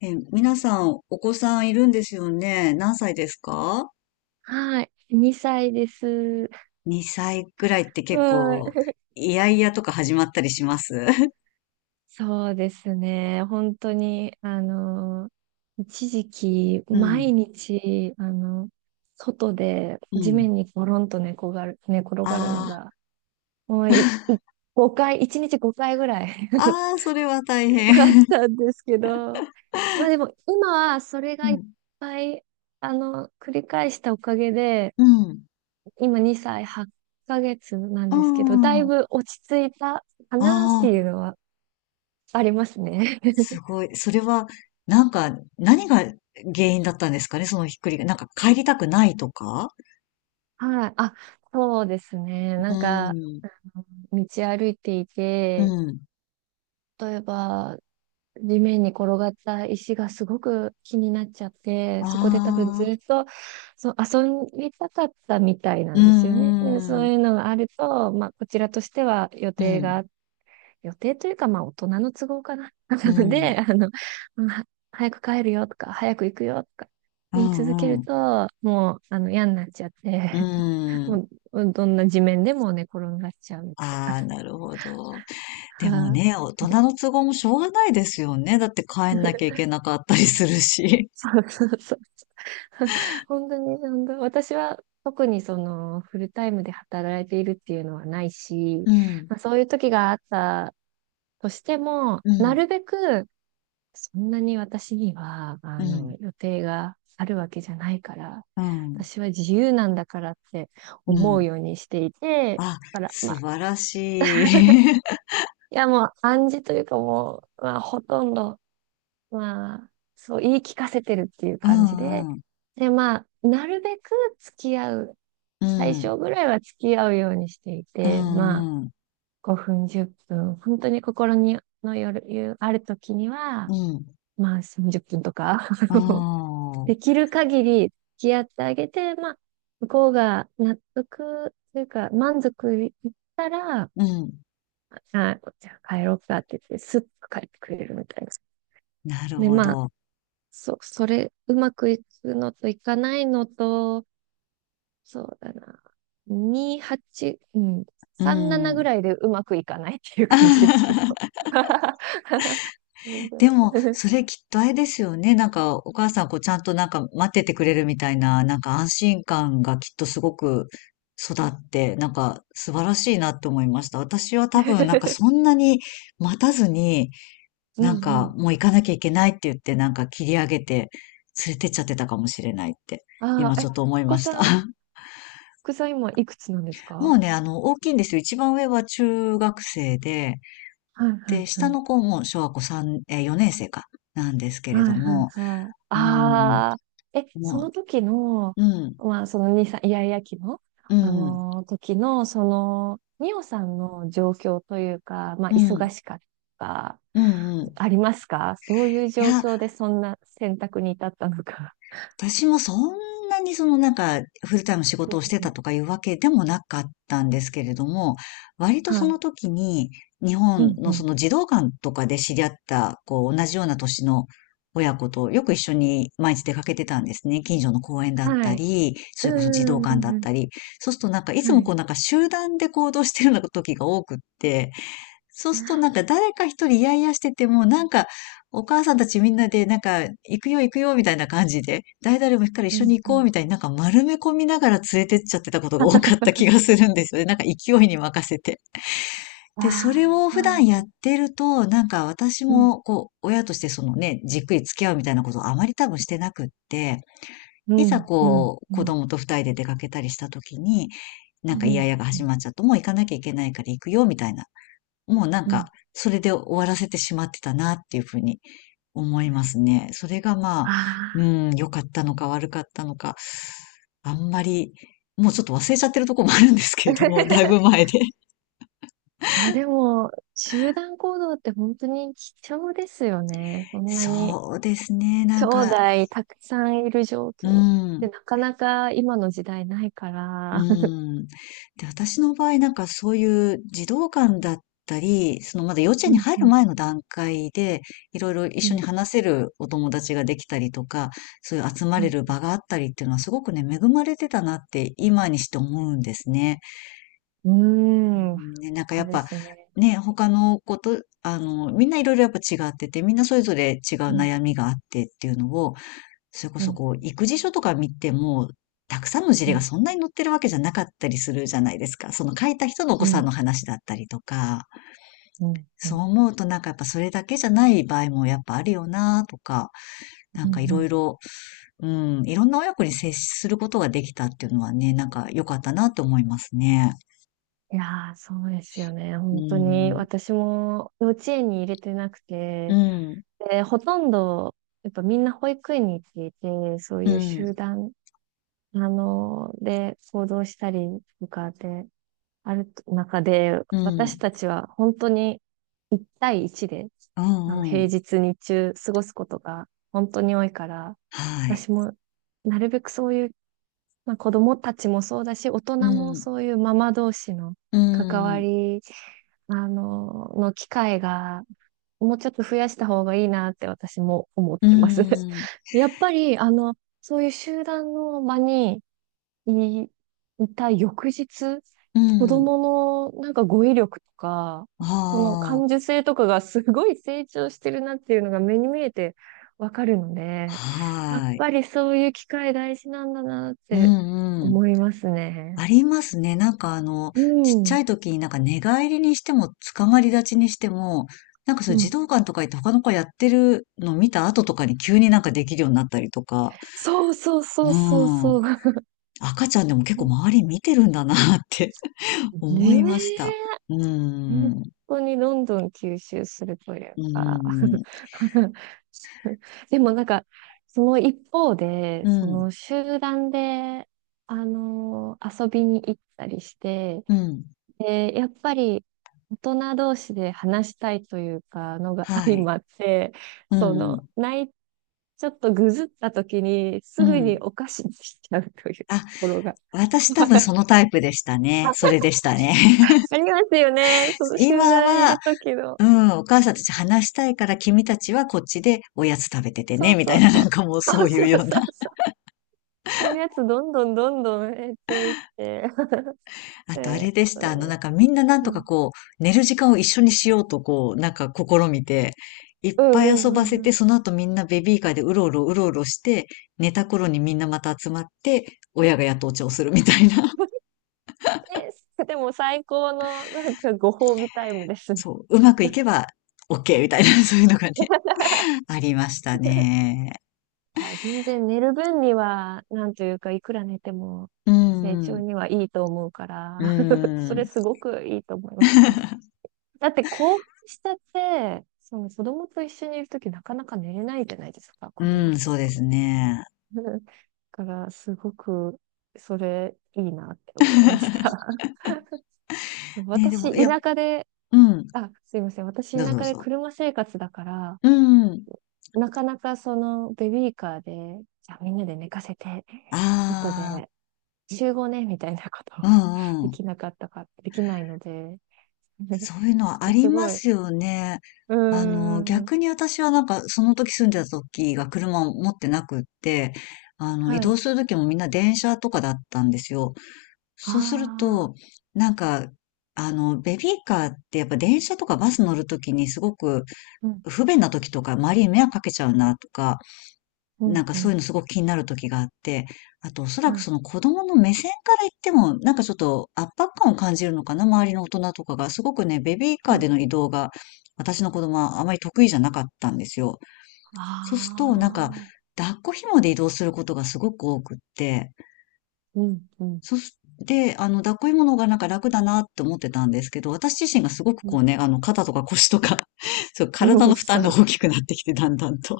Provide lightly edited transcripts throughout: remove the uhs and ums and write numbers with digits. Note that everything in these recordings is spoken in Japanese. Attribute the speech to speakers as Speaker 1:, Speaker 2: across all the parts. Speaker 1: 皆さん、お子さんいるんですよね。何歳ですか？
Speaker 2: はい。2歳です。
Speaker 1: 2 歳くらいって結
Speaker 2: は
Speaker 1: 構、
Speaker 2: い。
Speaker 1: いやいやとか始まったりします。
Speaker 2: そうですね。本当に、一時期、
Speaker 1: うん、
Speaker 2: 毎日、外で
Speaker 1: う
Speaker 2: 地
Speaker 1: ん。
Speaker 2: 面にゴロンと寝転がるの
Speaker 1: あ
Speaker 2: が、もうい、
Speaker 1: あ、
Speaker 2: い 5回、1日5回ぐらい
Speaker 1: ああ、それは大変。
Speaker 2: あっ たんですけど、まあでも、今はそれ
Speaker 1: う
Speaker 2: がいっ
Speaker 1: ん、
Speaker 2: ぱい、繰り返したおかげで、
Speaker 1: うん、
Speaker 2: 今2歳8ヶ月なん
Speaker 1: う
Speaker 2: ですけど、だい
Speaker 1: ん。
Speaker 2: ぶ落ち着いたかなって
Speaker 1: あ
Speaker 2: いう
Speaker 1: あ、
Speaker 2: のはありますね。
Speaker 1: すごい。それは、なんか、何が原因だったんですかね、そのひっくりが。なんか帰りたくないとか。
Speaker 2: はい。あ、そうですね。
Speaker 1: う
Speaker 2: なんか、
Speaker 1: ん、
Speaker 2: 道歩いてい
Speaker 1: う
Speaker 2: て、
Speaker 1: ん。
Speaker 2: 例えば、地面に転がった石がすごく気になっちゃって、
Speaker 1: あ
Speaker 2: そこで多分ず
Speaker 1: あ、
Speaker 2: っとそう遊びたかったみたいな
Speaker 1: う
Speaker 2: んですよね。で、そ
Speaker 1: ん、う
Speaker 2: う
Speaker 1: ん、
Speaker 2: いうのがあると、まあ、こちらとしては予
Speaker 1: う
Speaker 2: 定があ
Speaker 1: ん、
Speaker 2: っ予定というか、まあ、大人の都合かな。な
Speaker 1: う
Speaker 2: の
Speaker 1: ん、
Speaker 2: で、早く帰るよとか、早く行くよとか、
Speaker 1: う
Speaker 2: 言い続ける
Speaker 1: ん、
Speaker 2: と、もう、嫌になっちゃっ
Speaker 1: う
Speaker 2: て、
Speaker 1: ーん。
Speaker 2: もう、どんな地面でも寝転がっちゃうみた
Speaker 1: ああ、なるほど。
Speaker 2: い
Speaker 1: でも
Speaker 2: な。
Speaker 1: ね、
Speaker 2: あ、
Speaker 1: 大人の都合もしょうがないですよね。だって帰んなきゃいけなかったりするし。
Speaker 2: そうそうそう。本当に、本当、私は特にその、フルタイムで働いているっていうのはないし、
Speaker 1: うん、
Speaker 2: まあ、そういう時があったとしても、
Speaker 1: う
Speaker 2: な
Speaker 1: ん、
Speaker 2: るべくそんなに私には、
Speaker 1: うん、
Speaker 2: 予定があるわけじゃないから、
Speaker 1: うん、
Speaker 2: 私は自由なんだからって
Speaker 1: う
Speaker 2: 思う
Speaker 1: ん。
Speaker 2: ようにしていて、
Speaker 1: あ、
Speaker 2: だから、
Speaker 1: 素
Speaker 2: まあ、
Speaker 1: 晴らしい。
Speaker 2: いやもう暗示というかもう、まあ、ほとんど、まあ、そう言い聞かせてるっていう
Speaker 1: う
Speaker 2: 感じで、
Speaker 1: ん、うん、
Speaker 2: で、まあ、なるべく付き合う、
Speaker 1: う
Speaker 2: 最初ぐらいは付き合うようにして
Speaker 1: ん、
Speaker 2: い
Speaker 1: う
Speaker 2: て、まあ、
Speaker 1: ん、うん、
Speaker 2: 5分、10分、本当に心にのよる、ある時には、まあ、30分とか
Speaker 1: う ん、
Speaker 2: できる限り付き合ってあげて、まあ、向こうが納得というか、満足いったら、
Speaker 1: うん。
Speaker 2: あ、じゃあ帰ろうかって言って、スッと帰ってくれるみたいな。
Speaker 1: なる
Speaker 2: で、
Speaker 1: ほ
Speaker 2: まあ、
Speaker 1: ど。
Speaker 2: それ、うまくいくのといかないのと、そうだな、2、8、うん、
Speaker 1: う
Speaker 2: 3、7ぐ
Speaker 1: ん。
Speaker 2: らいでうまくいかないっていう感じですけど。
Speaker 1: でも、それきっとあれですよね。なんか、お母さんこうちゃんとなんか待っててくれるみたいな、なんか安心感がきっとすごく育って、なんか素晴らしいなって思いました。私は多分なんかそんなに待たずに、
Speaker 2: うん
Speaker 1: なん
Speaker 2: う
Speaker 1: か
Speaker 2: ん。
Speaker 1: もう行かなきゃいけないって言って、なんか切り上げて連れてっちゃってたかもしれないって、
Speaker 2: あ
Speaker 1: 今
Speaker 2: あ、
Speaker 1: ちょ
Speaker 2: え、
Speaker 1: っと思い
Speaker 2: お子
Speaker 1: まし
Speaker 2: さ
Speaker 1: た。
Speaker 2: ん、お 子さん今いくつなんです
Speaker 1: も
Speaker 2: か？
Speaker 1: うね、大きいんですよ。一番上は中学生で、
Speaker 2: はいはい
Speaker 1: で、下
Speaker 2: はい。
Speaker 1: の子も小学校3年生か、なんですけ
Speaker 2: は
Speaker 1: れど
Speaker 2: いはい
Speaker 1: も、
Speaker 2: はい。
Speaker 1: うん、
Speaker 2: ああ、え、そ
Speaker 1: も
Speaker 2: の時の、
Speaker 1: う、うん、
Speaker 2: まあ、そのにさんイヤイヤ期の、
Speaker 1: うん、うん、
Speaker 2: 時の、その、ミオさんの状況というか、まあ、
Speaker 1: う
Speaker 2: 忙しかった、
Speaker 1: ん、うん。
Speaker 2: ありますかそういう
Speaker 1: い
Speaker 2: 状
Speaker 1: や、
Speaker 2: 況でそんな選択に至ったのか。
Speaker 1: 私もそんなにそのなんか、フルタイム仕
Speaker 2: う
Speaker 1: 事を
Speaker 2: ん
Speaker 1: して
Speaker 2: う
Speaker 1: た
Speaker 2: ん、
Speaker 1: とかいうわけでもなかったんですけれども、割と
Speaker 2: は
Speaker 1: そ
Speaker 2: い。
Speaker 1: の時に、日
Speaker 2: う
Speaker 1: 本
Speaker 2: ん
Speaker 1: のそ
Speaker 2: う
Speaker 1: の児童館とかで知り合った、こう、同じような年の親子とよく一緒に毎日出かけてたんですね。近所の公園だ
Speaker 2: ん。
Speaker 1: っ
Speaker 2: は
Speaker 1: た
Speaker 2: い。
Speaker 1: り、そ
Speaker 2: う
Speaker 1: れこそ児童館だっ
Speaker 2: ーん。
Speaker 1: たり。そうするとなんか、い
Speaker 2: は
Speaker 1: つもこ
Speaker 2: い。
Speaker 1: うなんか集団で行動してるような時が多くって、そうするとなんか誰か一人イヤイヤしてても、なんかお母さんたちみんなでなんか行くよ行くよみたいな感じで、誰々も行くから一
Speaker 2: うん
Speaker 1: 緒に
Speaker 2: う
Speaker 1: 行こう
Speaker 2: ん。
Speaker 1: みたいになんか丸め込みながら連れてっちゃってたことが多かった 気がするんですよね。なんか勢いに任せて。
Speaker 2: あ
Speaker 1: で、それ
Speaker 2: あ、
Speaker 1: を
Speaker 2: そ
Speaker 1: 普段やっ
Speaker 2: う。
Speaker 1: てると、なんか私
Speaker 2: うん。
Speaker 1: もこう、親としてそのね、じっくり付き合うみたいなことをあまり多分してなくって、
Speaker 2: う
Speaker 1: いざ
Speaker 2: ん。うん。
Speaker 1: こう、
Speaker 2: う
Speaker 1: 子
Speaker 2: ん。
Speaker 1: 供と二人で出かけたりした時に、
Speaker 2: う
Speaker 1: なんかイヤ
Speaker 2: ん。
Speaker 1: イヤが始まっちゃうと、もう行かなきゃいけないから行くよ、みたいなもうなん
Speaker 2: う
Speaker 1: か、
Speaker 2: ん。
Speaker 1: それで終わらせてしまってたなっていうふうに思いますね。それがまあ、
Speaker 2: あ
Speaker 1: う
Speaker 2: あ。
Speaker 1: ん、良かったのか悪かったのか、あんまり、もうちょっと忘れちゃってるとこもあるんですけ れども、だいぶ
Speaker 2: い
Speaker 1: 前で。
Speaker 2: や、でも、集団行動って本当に貴重ですよね。そんなに、
Speaker 1: そうですね、な
Speaker 2: 兄
Speaker 1: んか、
Speaker 2: 弟たくさんいる状
Speaker 1: う
Speaker 2: 況。で、
Speaker 1: ん。
Speaker 2: なかなか今の時代ないか
Speaker 1: う
Speaker 2: ら。
Speaker 1: ん。で、私の場合なんかそういう児童館だったり、そのまだ幼稚
Speaker 2: う
Speaker 1: 園に
Speaker 2: ん、
Speaker 1: 入
Speaker 2: う
Speaker 1: る
Speaker 2: ん、
Speaker 1: 前の段階で、いろいろ一
Speaker 2: う
Speaker 1: 緒に
Speaker 2: ん、
Speaker 1: 話せるお友達ができたりとか、そういう集ま
Speaker 2: う
Speaker 1: れ
Speaker 2: ん。
Speaker 1: る場があったりっていうのはすごくね、恵まれてたなって今にして思うんですね。
Speaker 2: うーん、
Speaker 1: うん、ね、なんか
Speaker 2: そ
Speaker 1: や
Speaker 2: う
Speaker 1: っ
Speaker 2: で
Speaker 1: ぱ、
Speaker 2: すね。
Speaker 1: ね、他の子と、みんないろいろやっぱ違ってて、みんなそれぞれ違う
Speaker 2: うん、
Speaker 1: 悩みがあってっていうのを、それこ
Speaker 2: う
Speaker 1: そ
Speaker 2: ん、
Speaker 1: こう、育児書とか見ても、たくさんの事
Speaker 2: う
Speaker 1: 例が
Speaker 2: ん、
Speaker 1: そんなに載ってるわけじゃなかったりするじゃないですか。その書いた人のお
Speaker 2: う
Speaker 1: 子さん
Speaker 2: ん、
Speaker 1: の話だったりとか、
Speaker 2: うん、う
Speaker 1: そう
Speaker 2: ん、
Speaker 1: 思うとなんかやっぱそれだけじゃない場合もやっぱあるよなとか、な
Speaker 2: う
Speaker 1: ん
Speaker 2: ん。
Speaker 1: かい
Speaker 2: う
Speaker 1: ろい
Speaker 2: ん。
Speaker 1: ろ、うん、いろんな親子に接することができたっていうのはね、なんか良かったなと思いますね。
Speaker 2: いやー、そうですよね。
Speaker 1: う
Speaker 2: 本当に、
Speaker 1: ん、
Speaker 2: 私も幼稚園に入れてなく
Speaker 1: う
Speaker 2: て、
Speaker 1: ん、
Speaker 2: で、ほとんど、やっぱみんな保育園に行っていて、そう
Speaker 1: う
Speaker 2: いう
Speaker 1: ん、
Speaker 2: 集団で、行動したりとかで、ある中で、
Speaker 1: う
Speaker 2: 私
Speaker 1: ん、
Speaker 2: たちは本当に一対一で、
Speaker 1: うん、う
Speaker 2: 平
Speaker 1: ん、
Speaker 2: 日日中過ごすことが本当に多いから、
Speaker 1: はい。
Speaker 2: 私もなるべくそういう、まあ、子供たちもそうだし、大
Speaker 1: う
Speaker 2: 人も
Speaker 1: ん、
Speaker 2: そういうママ同士の
Speaker 1: う
Speaker 2: 関わ
Speaker 1: ん、
Speaker 2: り、の機会が、もうちょっと増やした方がいいなって私も思っ
Speaker 1: う
Speaker 2: てます。
Speaker 1: ん、
Speaker 2: やっぱり、そういう集団の場にい、いた翌日、
Speaker 1: う
Speaker 2: 子
Speaker 1: ん、
Speaker 2: 供のなんか語彙力とか、
Speaker 1: は
Speaker 2: その感
Speaker 1: あ。
Speaker 2: 受性とかがすごい成長してるなっていうのが目に見えてわかるので、やっ
Speaker 1: はーい。
Speaker 2: ぱりそういう機会大事なんだなっ
Speaker 1: う
Speaker 2: て
Speaker 1: んうん。
Speaker 2: 思いますね。
Speaker 1: ありますね。なんか
Speaker 2: う
Speaker 1: ちっちゃい
Speaker 2: ん。
Speaker 1: 時になんか寝返りにしても、捕まり立ちにしても、なんかそうい
Speaker 2: う
Speaker 1: う児
Speaker 2: ん。
Speaker 1: 童館とか行って他の子やってるの見た後とかに急になんかできるようになったりとか、
Speaker 2: そうそう
Speaker 1: う
Speaker 2: そうそう
Speaker 1: ん。
Speaker 2: そう。
Speaker 1: 赤ちゃんでも結構周り見てるんだなって
Speaker 2: ね
Speaker 1: 思いました。
Speaker 2: え。
Speaker 1: う
Speaker 2: 本
Speaker 1: ん。
Speaker 2: 当にどんどん吸収するという
Speaker 1: う
Speaker 2: か
Speaker 1: ん。
Speaker 2: でもなんか、その一方で、
Speaker 1: う
Speaker 2: そ
Speaker 1: ん。
Speaker 2: の集団で、あの遊びに行ったりして、
Speaker 1: うん。
Speaker 2: で、やっぱり大人同士で話したいというか、のが
Speaker 1: は
Speaker 2: 相
Speaker 1: い。
Speaker 2: まって、
Speaker 1: う
Speaker 2: そ
Speaker 1: んう
Speaker 2: の、
Speaker 1: ん。
Speaker 2: ない、ちょっとぐずった時に、
Speaker 1: う
Speaker 2: すぐに
Speaker 1: ん。
Speaker 2: お菓子にしちゃうというと
Speaker 1: あ、
Speaker 2: ころが。
Speaker 1: 私多分そ のタイプでしたね。それでしたね。
Speaker 2: ありますよね。その集
Speaker 1: 今
Speaker 2: 団にい
Speaker 1: は、
Speaker 2: る時の。
Speaker 1: うん、お母さんたち話したいから君たちはこっちでおやつ食べてて
Speaker 2: そ
Speaker 1: ね、
Speaker 2: う
Speaker 1: みた
Speaker 2: そ
Speaker 1: い
Speaker 2: う
Speaker 1: な
Speaker 2: そ
Speaker 1: なん
Speaker 2: う。
Speaker 1: かもう
Speaker 2: そ
Speaker 1: そ
Speaker 2: う
Speaker 1: うい
Speaker 2: そ
Speaker 1: う
Speaker 2: う
Speaker 1: よう
Speaker 2: そ
Speaker 1: な。
Speaker 2: うそう。おやつどんどんどんどん減っていって。
Speaker 1: あとあ
Speaker 2: え、
Speaker 1: れでし
Speaker 2: そう
Speaker 1: た。
Speaker 2: いうの。
Speaker 1: なんかみんななん
Speaker 2: う
Speaker 1: とか
Speaker 2: ん。
Speaker 1: こう、寝る時間を一緒にしようとこう、なんか試みて、いっ
Speaker 2: うん
Speaker 1: ぱい
Speaker 2: う
Speaker 1: 遊
Speaker 2: んう
Speaker 1: ば
Speaker 2: ん
Speaker 1: せ
Speaker 2: う
Speaker 1: て、
Speaker 2: ん。
Speaker 1: その後みんなベビーカーでうろうろうろうろして、寝た頃にみんなまた集まって、親がやっとお茶をするみたいな。
Speaker 2: え、でも最高のなんかご褒美タイムで すね。
Speaker 1: そう、うまくいけば OK みたいな、そういうのがね、ありましたね。
Speaker 2: あ、全然寝る分には、なんというか、いくら寝ても
Speaker 1: う
Speaker 2: 成長
Speaker 1: ん、
Speaker 2: にはいいと思うか
Speaker 1: う
Speaker 2: ら、そ
Speaker 1: ん、
Speaker 2: れすごくいいと思いますね。だって興奮したって、その子供と一緒にいるときなかなか寝れないじゃないですか、
Speaker 1: う
Speaker 2: 子供っ
Speaker 1: ん、そ
Speaker 2: て。
Speaker 1: うですね。
Speaker 2: から、すごく、それ、いいなって思いまし た。
Speaker 1: ね、でも、
Speaker 2: 私、
Speaker 1: いや、
Speaker 2: 田舎で、
Speaker 1: うん。
Speaker 2: あ、すいません。私、
Speaker 1: どう
Speaker 2: 田
Speaker 1: ぞどう
Speaker 2: 舎で
Speaker 1: ぞ。
Speaker 2: 車生活だから、
Speaker 1: うんうん。
Speaker 2: なかなかその、ベビーカーで、じゃあみんなで寝かせて、後
Speaker 1: あ
Speaker 2: で集合ね、みたいなこと
Speaker 1: あ、う
Speaker 2: は
Speaker 1: ん
Speaker 2: で
Speaker 1: うん。
Speaker 2: きなかったか、できないので、
Speaker 1: そ ういうの
Speaker 2: す
Speaker 1: はありま
Speaker 2: ごい。う
Speaker 1: すよね。
Speaker 2: ーん。
Speaker 1: 逆に私はなんか、その時住んでた時が車を持ってなくって、移
Speaker 2: は
Speaker 1: 動
Speaker 2: い。
Speaker 1: する時もみんな電車とかだったんですよ。
Speaker 2: あ
Speaker 1: そうする
Speaker 2: あ。
Speaker 1: と、なんか、ベビーカーってやっぱ電車とかバス乗る時にすごく
Speaker 2: うん、
Speaker 1: 不便な時とか、周りに迷惑かけちゃうなとか、
Speaker 2: う
Speaker 1: なん
Speaker 2: ん、
Speaker 1: か
Speaker 2: う
Speaker 1: そうい
Speaker 2: ん。
Speaker 1: うのすごく気になる時があって、あとおそ
Speaker 2: は
Speaker 1: らく
Speaker 2: い、
Speaker 1: その子供の目線から言っても、なんかちょっと圧迫感を感じるのかな、周りの大人とかが。すごくね、ベビーカ
Speaker 2: は
Speaker 1: ー
Speaker 2: い。
Speaker 1: での移動が、私の子供はあまり得意じゃなかったんですよ。そうすると、なん
Speaker 2: あ
Speaker 1: か、
Speaker 2: あ。
Speaker 1: 抱っこ紐で移動することがすごく多くって、
Speaker 2: うん、うん、
Speaker 1: そして、抱っこ紐の方がなんか楽だなって思ってたんですけど、私自身がすごく
Speaker 2: う
Speaker 1: こ
Speaker 2: ん。
Speaker 1: うね、肩とか腰とか そう、体
Speaker 2: う
Speaker 1: の
Speaker 2: ん、
Speaker 1: 負
Speaker 2: そ
Speaker 1: 担が大
Speaker 2: う。
Speaker 1: きくなってきて、だんだんと。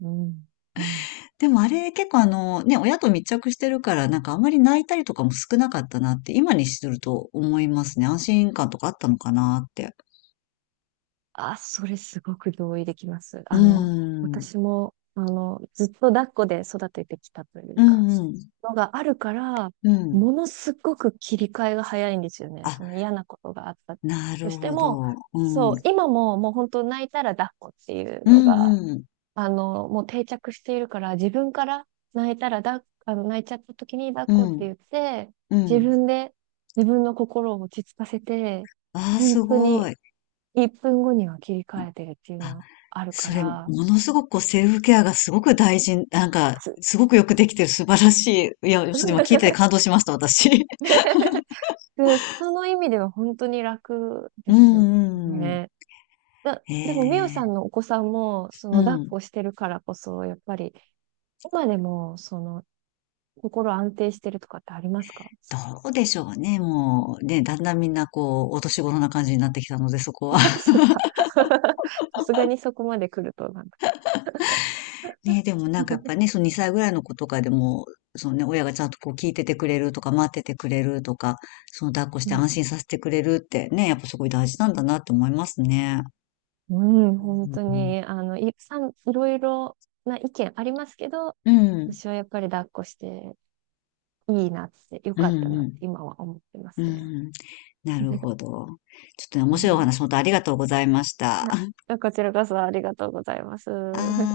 Speaker 2: うん。うん。
Speaker 1: でもあれ、結構ね、親と密着してるから、なんかあんまり泣いたりとかも少なかったなって、今にすると思いますね。安心感とかあったのかなって。
Speaker 2: あ、それすごく同意できます。
Speaker 1: うーん。
Speaker 2: 私も、ずっと抱っこで育ててきたとい
Speaker 1: う
Speaker 2: うか、
Speaker 1: んうん。
Speaker 2: のがあるから、
Speaker 1: うん。
Speaker 2: ものすごく切り替えが早いんですよね。
Speaker 1: あ、
Speaker 2: その嫌なことがあった
Speaker 1: な
Speaker 2: と
Speaker 1: る
Speaker 2: して
Speaker 1: ほ
Speaker 2: も、
Speaker 1: ど。う
Speaker 2: そう、
Speaker 1: ん。
Speaker 2: 今ももう本当泣いたら抱っこっていう
Speaker 1: う
Speaker 2: のが、
Speaker 1: んうん。
Speaker 2: もう定着しているから、自分から泣いたら抱っ、泣いちゃった時に抱っ
Speaker 1: う
Speaker 2: こって
Speaker 1: ん。
Speaker 2: 言って、
Speaker 1: う
Speaker 2: 自
Speaker 1: ん。
Speaker 2: 分で自分の心を落ち着かせて、
Speaker 1: ああ、
Speaker 2: 本
Speaker 1: す
Speaker 2: 当
Speaker 1: ご
Speaker 2: に
Speaker 1: い。
Speaker 2: 1分後には切り替えてるっていう
Speaker 1: あ、
Speaker 2: のはあるか
Speaker 1: それ、も
Speaker 2: ら、
Speaker 1: のすごくこうセルフケアがすごく大事、なんか、
Speaker 2: つ
Speaker 1: すごくよくできてる素晴らしい。いや、ちょっと今聞いてて 感動しました、私。
Speaker 2: でその意味では本当に楽
Speaker 1: う
Speaker 2: で
Speaker 1: ん
Speaker 2: す
Speaker 1: うんうん。
Speaker 2: ね。でも、みお
Speaker 1: え
Speaker 2: さ
Speaker 1: え。
Speaker 2: んのお子さんも、そ
Speaker 1: う
Speaker 2: の、抱っ
Speaker 1: ん。
Speaker 2: こしてるからこそ、やっぱり、今でも、その、心安定してるとかってありますか？
Speaker 1: どうでしょうね。もう、ね、だんだんみんなこう、お年頃な感じになってきたので、そこ は。
Speaker 2: あ、そっか。さすがにそこまで来ると、なんか。
Speaker 1: ね、でもなんかやっぱね、その2歳ぐらいの子とかでも、そのね、親がちゃんとこう聞いててくれるとか、待っててくれるとか、その抱っこし
Speaker 2: う
Speaker 1: て
Speaker 2: ん、
Speaker 1: 安心させてくれるってね、やっぱすごい大事なんだなって思いますね。
Speaker 2: うん、
Speaker 1: う
Speaker 2: 本当
Speaker 1: ん。
Speaker 2: に、い、さん、いろいろな意見ありますけど、
Speaker 1: うん。
Speaker 2: 私はやっぱり抱っこしていいなって、良
Speaker 1: うん
Speaker 2: かったな
Speaker 1: う
Speaker 2: って
Speaker 1: ん。
Speaker 2: 今は思ってます
Speaker 1: う
Speaker 2: ね。
Speaker 1: ん。なる ほど。ちょっとね、
Speaker 2: は
Speaker 1: 面白いお
Speaker 2: い。
Speaker 1: 話、本当ありがとうございました。
Speaker 2: あ、こちらこそありがとうございます。
Speaker 1: あー